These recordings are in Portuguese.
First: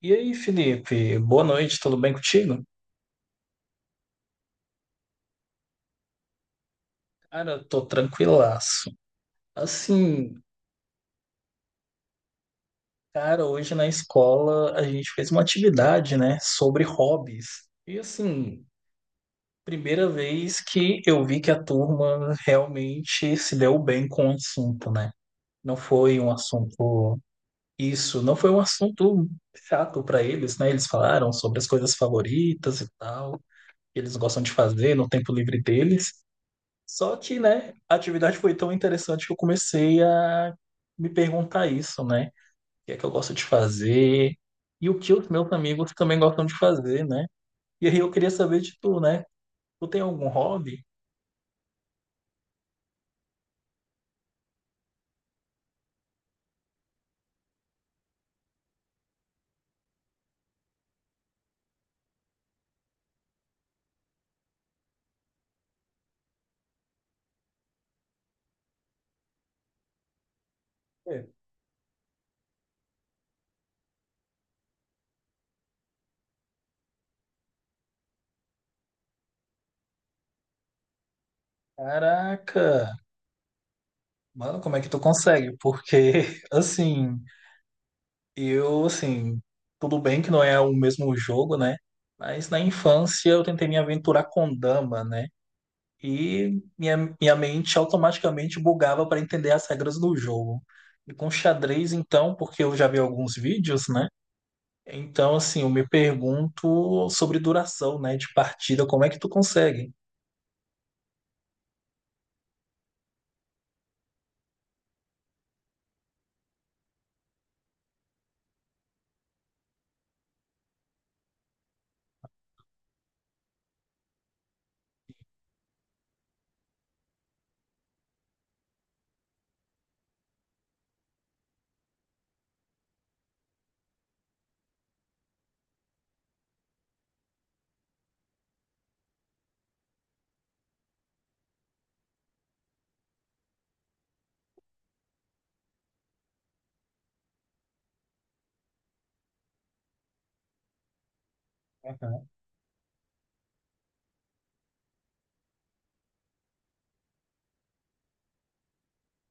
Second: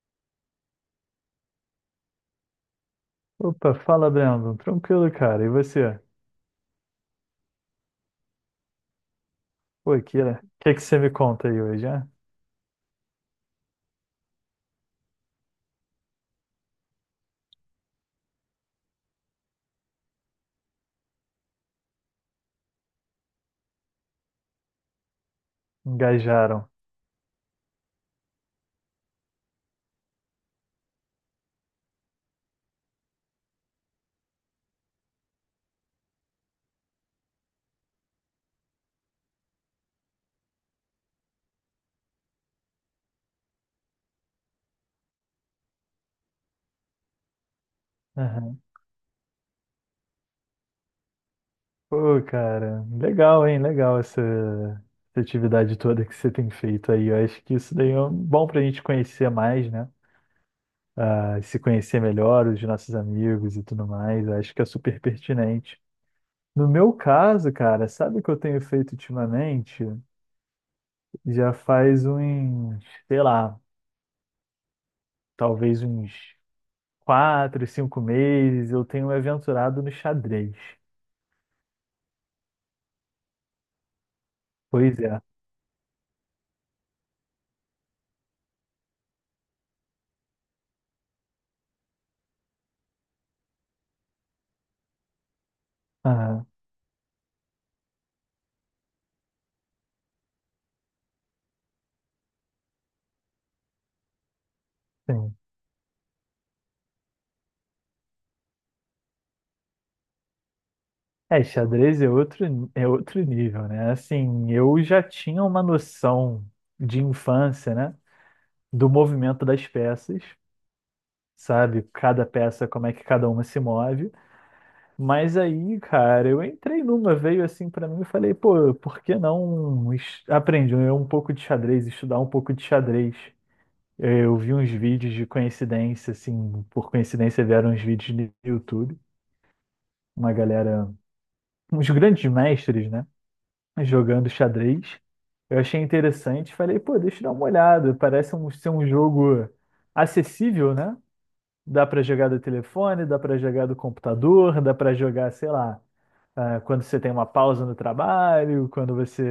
E aí, Felipe, boa noite, tudo bem contigo? Opa, fala, Brandon. Tranquilo, cara. E você? Cara, eu tô tranquilaço. Pô, Assim, Kira, o que que você me conta aí hoje, né? cara, hoje na escola a gente fez uma atividade, né, sobre hobbies. E assim, primeira vez que eu vi que a turma realmente se deu bem com o assunto, né? Não foi um Engajaram. assunto isso, não foi um assunto chato para eles, né? Eles falaram sobre as coisas favoritas e tal, que eles gostam de fazer no tempo livre deles. Só que, né, a atividade foi tão interessante que eu comecei a me perguntar isso, né? O que é que eu gosto de fazer e o que os meus amigos também gostam de fazer, né? E aí eu queria saber Aham. de tu, né? Tu tem algum hobby? Pô, cara, legal, hein? Legal essa atividade toda que você tem feito aí. Eu acho que isso daí é bom pra gente conhecer mais, né? Ah, se conhecer melhor, os nossos amigos e tudo mais. Eu acho que é super pertinente. No meu caso, cara, sabe o que eu tenho feito ultimamente? É. Já faz uns, sei lá, talvez uns 4, 5 meses, eu tenho me aventurado no xadrez. Caraca, mano, como é que Pois tu é. consegue? Porque, assim, eu, assim, tudo bem que não é o mesmo jogo, né? Mas na infância eu tentei me aventurar com dama, né? Ah, E minha mente automaticamente bugava para entender as regras do jogo. E com xadrez, então, porque eu já vi alguns vídeos, né? Então, sim. assim, eu me pergunto sobre duração, né, de partida, como é que tu consegue? É, xadrez é outro nível, né? Assim, eu já tinha uma noção de infância, né? Do movimento das peças, sabe? Cada peça, como é que cada uma se move. Mas aí, cara, eu entrei numa, veio assim pra mim e falei, pô, por que não aprender um pouco de xadrez, estudar um pouco de xadrez? Eu vi uns vídeos de coincidência, assim, por coincidência vieram uns vídeos no YouTube, uma galera, uns grandes mestres, né, jogando xadrez. Eu achei interessante, falei, pô, deixa eu dar uma olhada, parece ser um jogo acessível, né? Dá pra Aham, jogar do telefone, dá pra jogar do computador, dá pra jogar, sei lá, ah, quando você tem uma pausa no trabalho, quando você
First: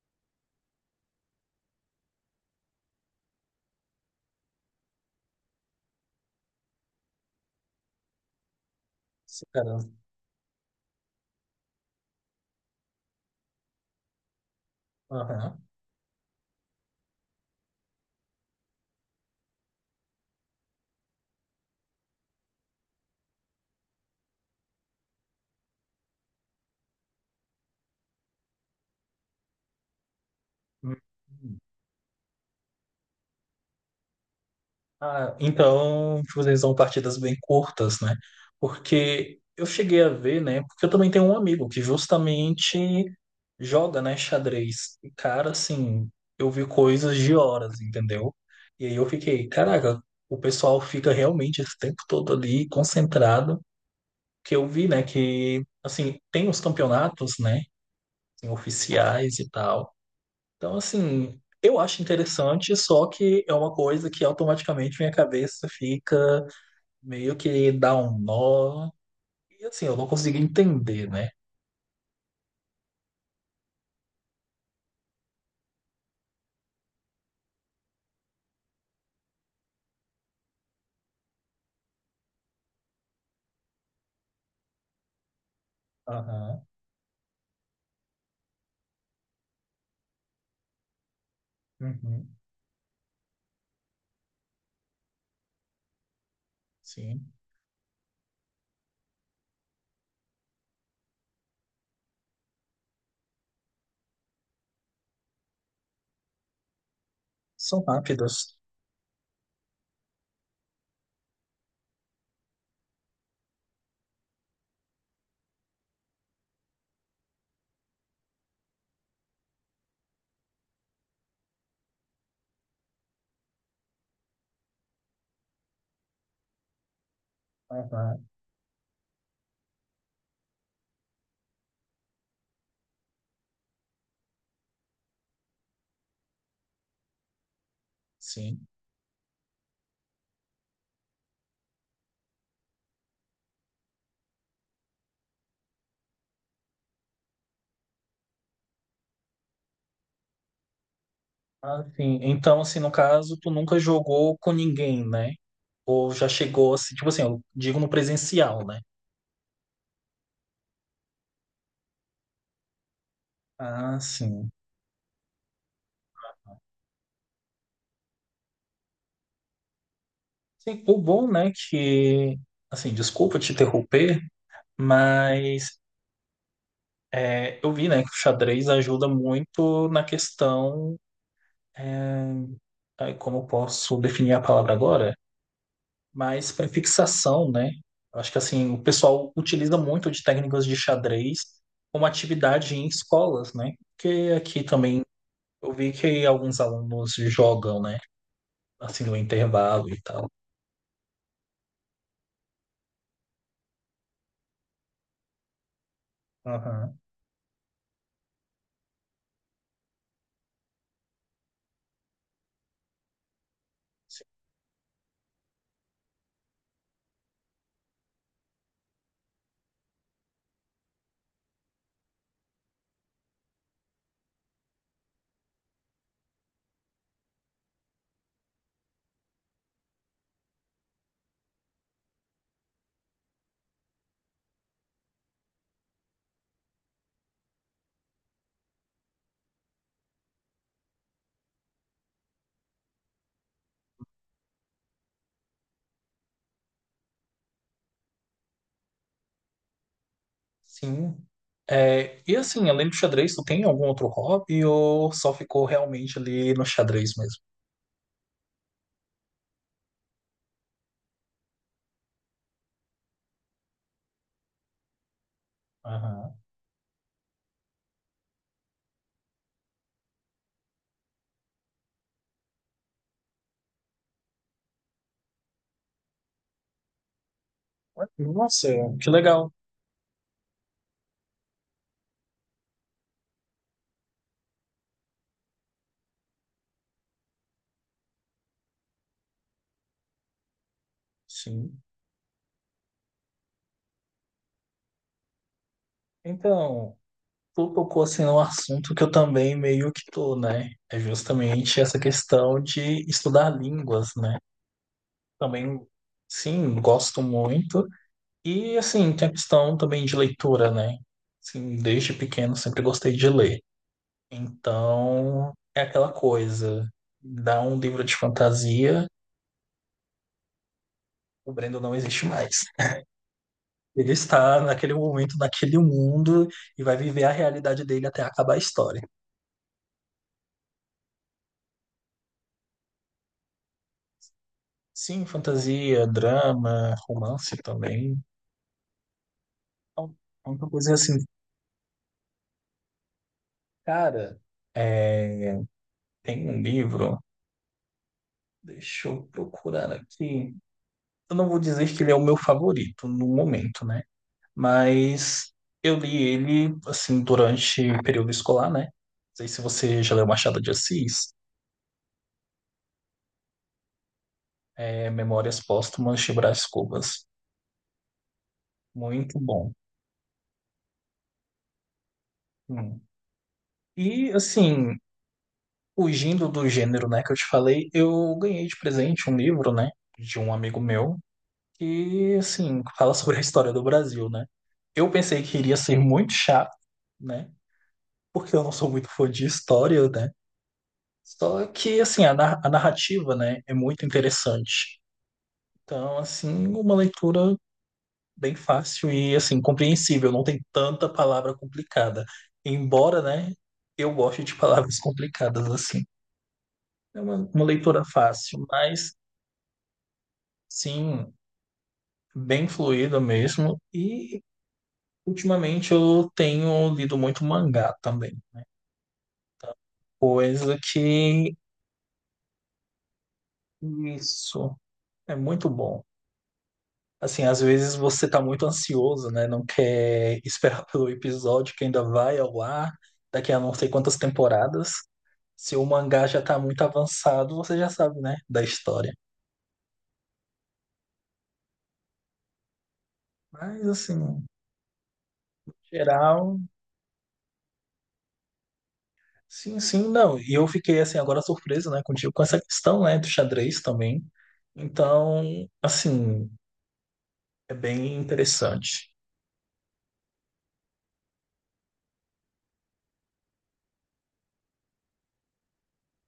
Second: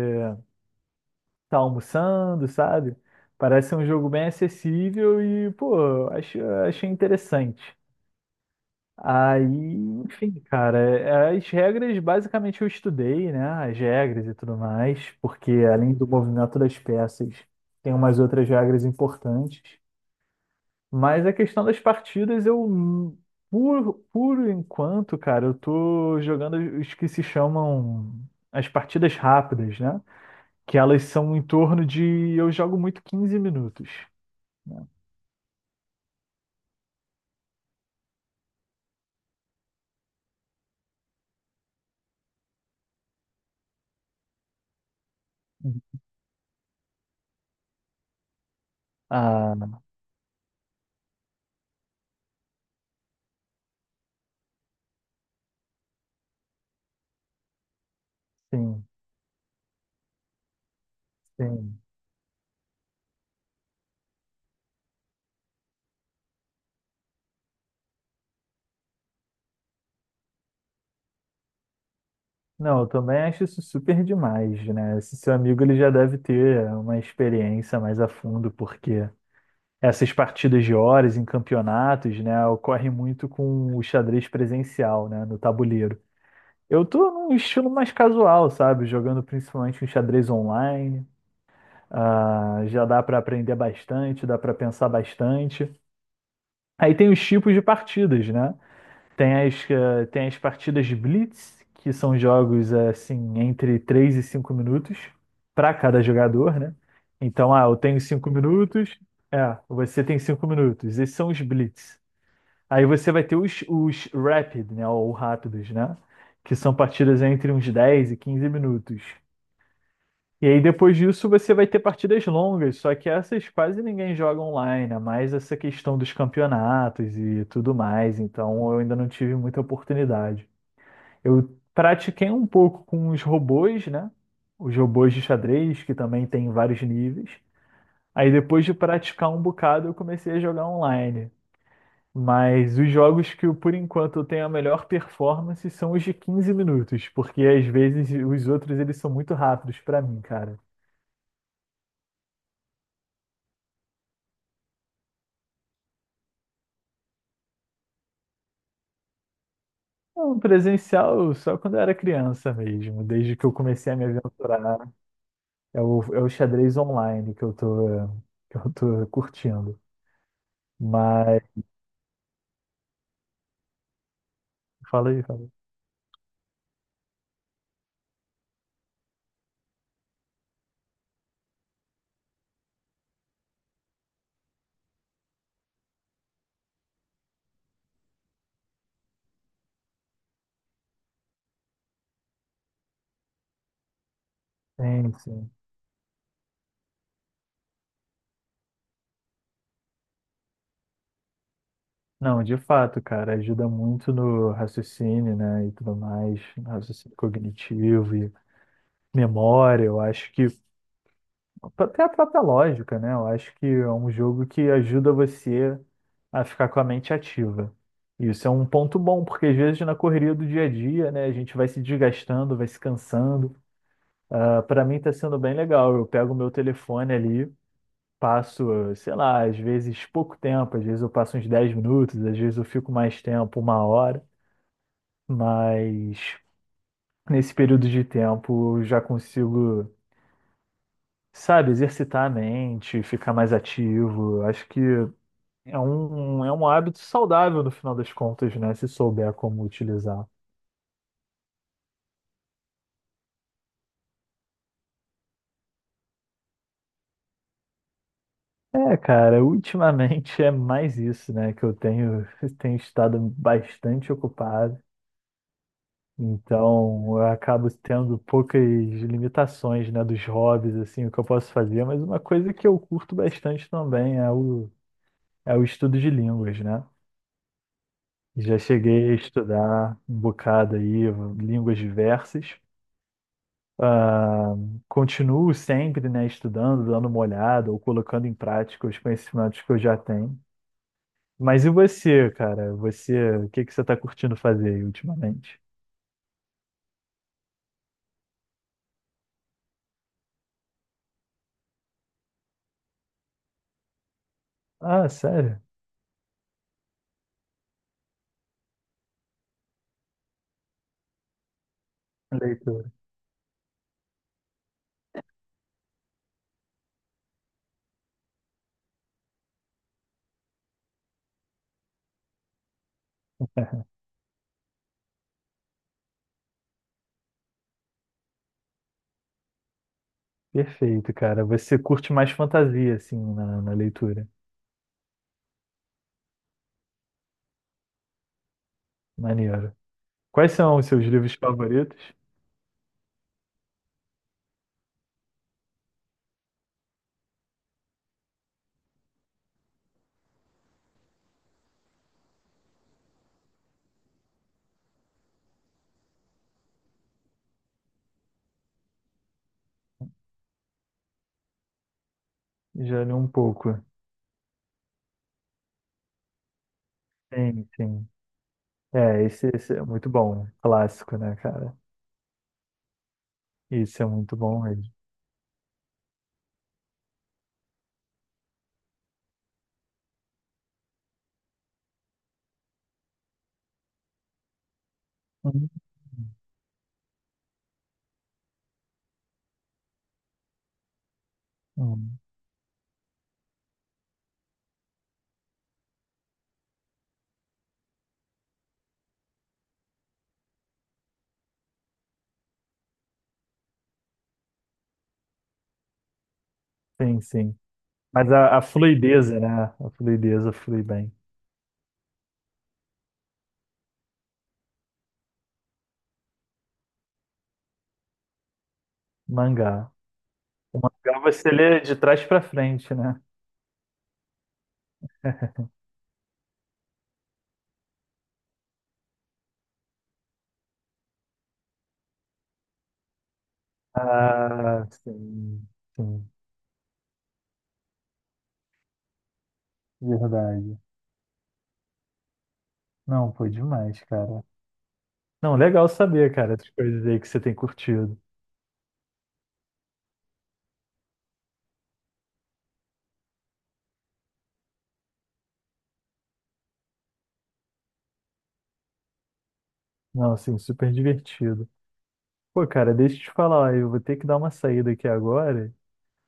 tá almoçando, sabe? Parece um jogo bem acessível e, pô, achei interessante. Aí, sim, cara. enfim, cara, as regras basicamente eu estudei, né? As regras e tudo mais, porque Aham. além do movimento das peças, tem umas outras regras importantes. Mas a questão das partidas, por enquanto, cara, eu tô jogando os que se chamam as partidas rápidas, né? Que Hum, elas são em hum. torno de. Eu jogo muito 15 minutos, né? Ah, então vocês são partidas bem curtas, né? Porque eu cheguei a ver, né? Porque eu também tenho um amigo que justamente joga, né, xadrez. E, cara, assim, eu vi coisas de horas, entendeu? E aí eu fiquei, Ah, caraca, o pessoal fica realmente esse tempo todo ali concentrado. Que eu vi, né, que, assim, tem os campeonatos, né, assim, sim, oficiais e tal. Então, assim, eu sim. acho interessante, só que é uma coisa que automaticamente minha cabeça fica meio que dá um nó. E assim, eu não consegui entender, né? Não, eu também acho isso super demais, né? Esse seu amigo ele já deve ter uma experiência mais a fundo, porque essas partidas de horas em campeonatos, né, ocorrem muito com o xadrez presencial, né, no tabuleiro. Aham, Eu tô num estilo mais casual, sabe? Jogando principalmente um xadrez online. uhum, Ah, já dá para aprender bastante, dá para pensar bastante. Aí tem os sim. tipos de partidas, né? Tem as partidas de Blitz, que são jogos assim entre 3 e 5 minutos para cada jogador, né? Então, ah, eu São tenho 5 rápidas. minutos, é, você tem 5 minutos. Esses são os Blitz. Aí você vai ter os Rapid, né? Ou rápidos, né? Que são partidas entre uns 10 e 15 minutos. E aí depois disso você vai ter partidas longas, só que essas quase ninguém joga online, é mais essa questão dos campeonatos e tudo mais, Aham, então eu ainda não tive muita oportunidade. Eu pratiquei um pouco com os robôs, né? Os robôs de xadrez, que também tem vários níveis. Aí depois sim. de praticar um bocado, eu comecei a jogar online. Mas os jogos que eu, por enquanto eu tenho a melhor performance são os de 15 minutos, porque às vezes os outros eles são muito rápidos pra mim, cara. Assim, então, assim, no caso, tu nunca jogou com ninguém, né? Ou já chegou, assim, tipo assim, eu digo no presencial, né? Não, presencial só quando eu era criança mesmo, desde que eu comecei a Ah, me sim. aventurar. É o xadrez online que eu tô, curtindo. Sim, o bom, Mas né, que, assim, desculpa te interromper, fala aí, fala aí. mas é, eu vi, né, que o xadrez ajuda muito na questão, aí, como eu posso definir a palavra agora? Mas para fixação, né? Eu acho que assim, o pessoal utiliza muito de técnicas de xadrez como atividade em escolas, né? Porque aqui também Sim, sim. eu vi que alguns alunos jogam, né? Assim, no intervalo e tal. Não, de fato, cara, ajuda muito no raciocínio, né, e tudo mais, no Aham. raciocínio cognitivo e memória, eu acho que, até a própria lógica, né, eu acho que é um jogo que ajuda você a ficar com a mente ativa. Isso é um ponto bom, porque às vezes na correria do dia a dia, né, a gente vai se desgastando, vai se cansando. Ah, para mim tá sendo bem legal, eu pego o meu telefone ali, passo, sei lá, às vezes pouco tempo, às vezes eu passo uns 10 minutos, às vezes eu fico mais tempo, uma hora, mas nesse período de tempo eu já consigo, sabe, exercitar a mente, ficar mais ativo. Acho que é um hábito saudável no final das contas, né, se souber como utilizar. Sim. É, e assim, além do xadrez, tu tem algum outro hobby ou só ficou realmente ali no xadrez mesmo? É, cara, ultimamente é mais isso, né, que eu tenho, tenho estado bastante ocupado. Aham. Então, eu acabo tendo poucas limitações, né, dos hobbies, assim, o que eu posso fazer, mas uma coisa que eu curto bastante também é o estudo de línguas, né? Já Nossa, que cheguei a legal. estudar um bocado aí, línguas diversas. Ah, continuo sempre, né, estudando, dando uma olhada ou colocando em prática os conhecimentos que eu já tenho. Mas e Sim. você, cara? Você, o que que você está curtindo fazer aí ultimamente? Então, tu tocou assim num assunto que eu também meio que tô, né? É justamente essa questão de estudar línguas, né? Ah, sério? Também, sim, gosto muito. E assim, tem a questão também de leitura, né? Assim, desde pequeno sempre Leitura. gostei de ler. Então, é aquela coisa, dá um livro de fantasia, o Brendo não existe mais. Ele está naquele momento, naquele mundo, e vai viver a realidade dele até acabar a história. Perfeito, cara. Você curte mais fantasia, assim, na leitura. Sim, fantasia, drama, romance também. Maneiro. Então, é Quais uma são os coisa seus assim, livros favoritos? cara, é, tem um livro, deixa eu procurar aqui. Eu não vou dizer que ele é o meu favorito no momento, né? Mas eu li ele, assim, durante o período escolar, né? Não sei se você já leu Machado de Assis, Já li um pouco. é Memórias Póstumas de Brás Cubas. Sim, sim. É, Muito esse, bom. esse é muito bom, né? Clássico, né, cara? Hum. Isso é E, muito bom mesmo. assim, fugindo do gênero, né, que eu te falei, eu ganhei de presente um livro, né, de um amigo meu, que, assim, fala sobre a história do Brasil, né. Eu pensei que Hum, iria ser muito chato, né, porque eu não sou muito fã de história, né. Só que, hum. assim, a, a narrativa, né, é muito interessante. Então, assim, uma leitura bem fácil e, assim, compreensível, não tem tanta palavra complicada. Embora, né, eu goste de palavras complicadas, assim. É Sim, uma, sim. uma leitura Mas a fácil, mas fluideza, né? A fluideza flui bem. sim, bem fluido mesmo. E ultimamente eu tenho lido muito mangá também, Mangá. coisa O mangá você que lê de trás pra frente, né? isso é muito bom. Assim, às vezes você tá muito ansioso, né? Não quer esperar pelo episódio que ainda vai ao ar daqui a não sei quantas Ah, temporadas. sim, Se o mangá sim. já tá muito avançado, você já sabe, né? Da história. Verdade. Não, foi Mas, demais, assim, cara. Não, legal saber, cara, geral. essas coisas aí que você tem curtido. Sim, sim, não. E eu fiquei assim agora surpreso, né, contigo com essa questão, né, do xadrez também. Então, assim, é bem interessante. Não, assim, super divertido. Pô, cara, deixa eu te falar, eu vou ter que dar uma saída aqui agora,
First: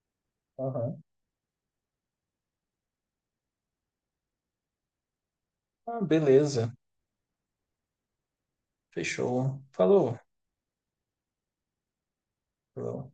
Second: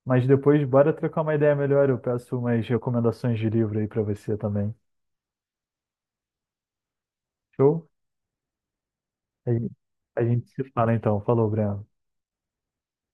mas depois bora Aham. trocar uma ideia melhor. Eu peço umas recomendações de livro aí pra você também. Ah, beleza. Show? A Fechou. gente, Falou. a gente se fala então. Falou, Breno. Falou.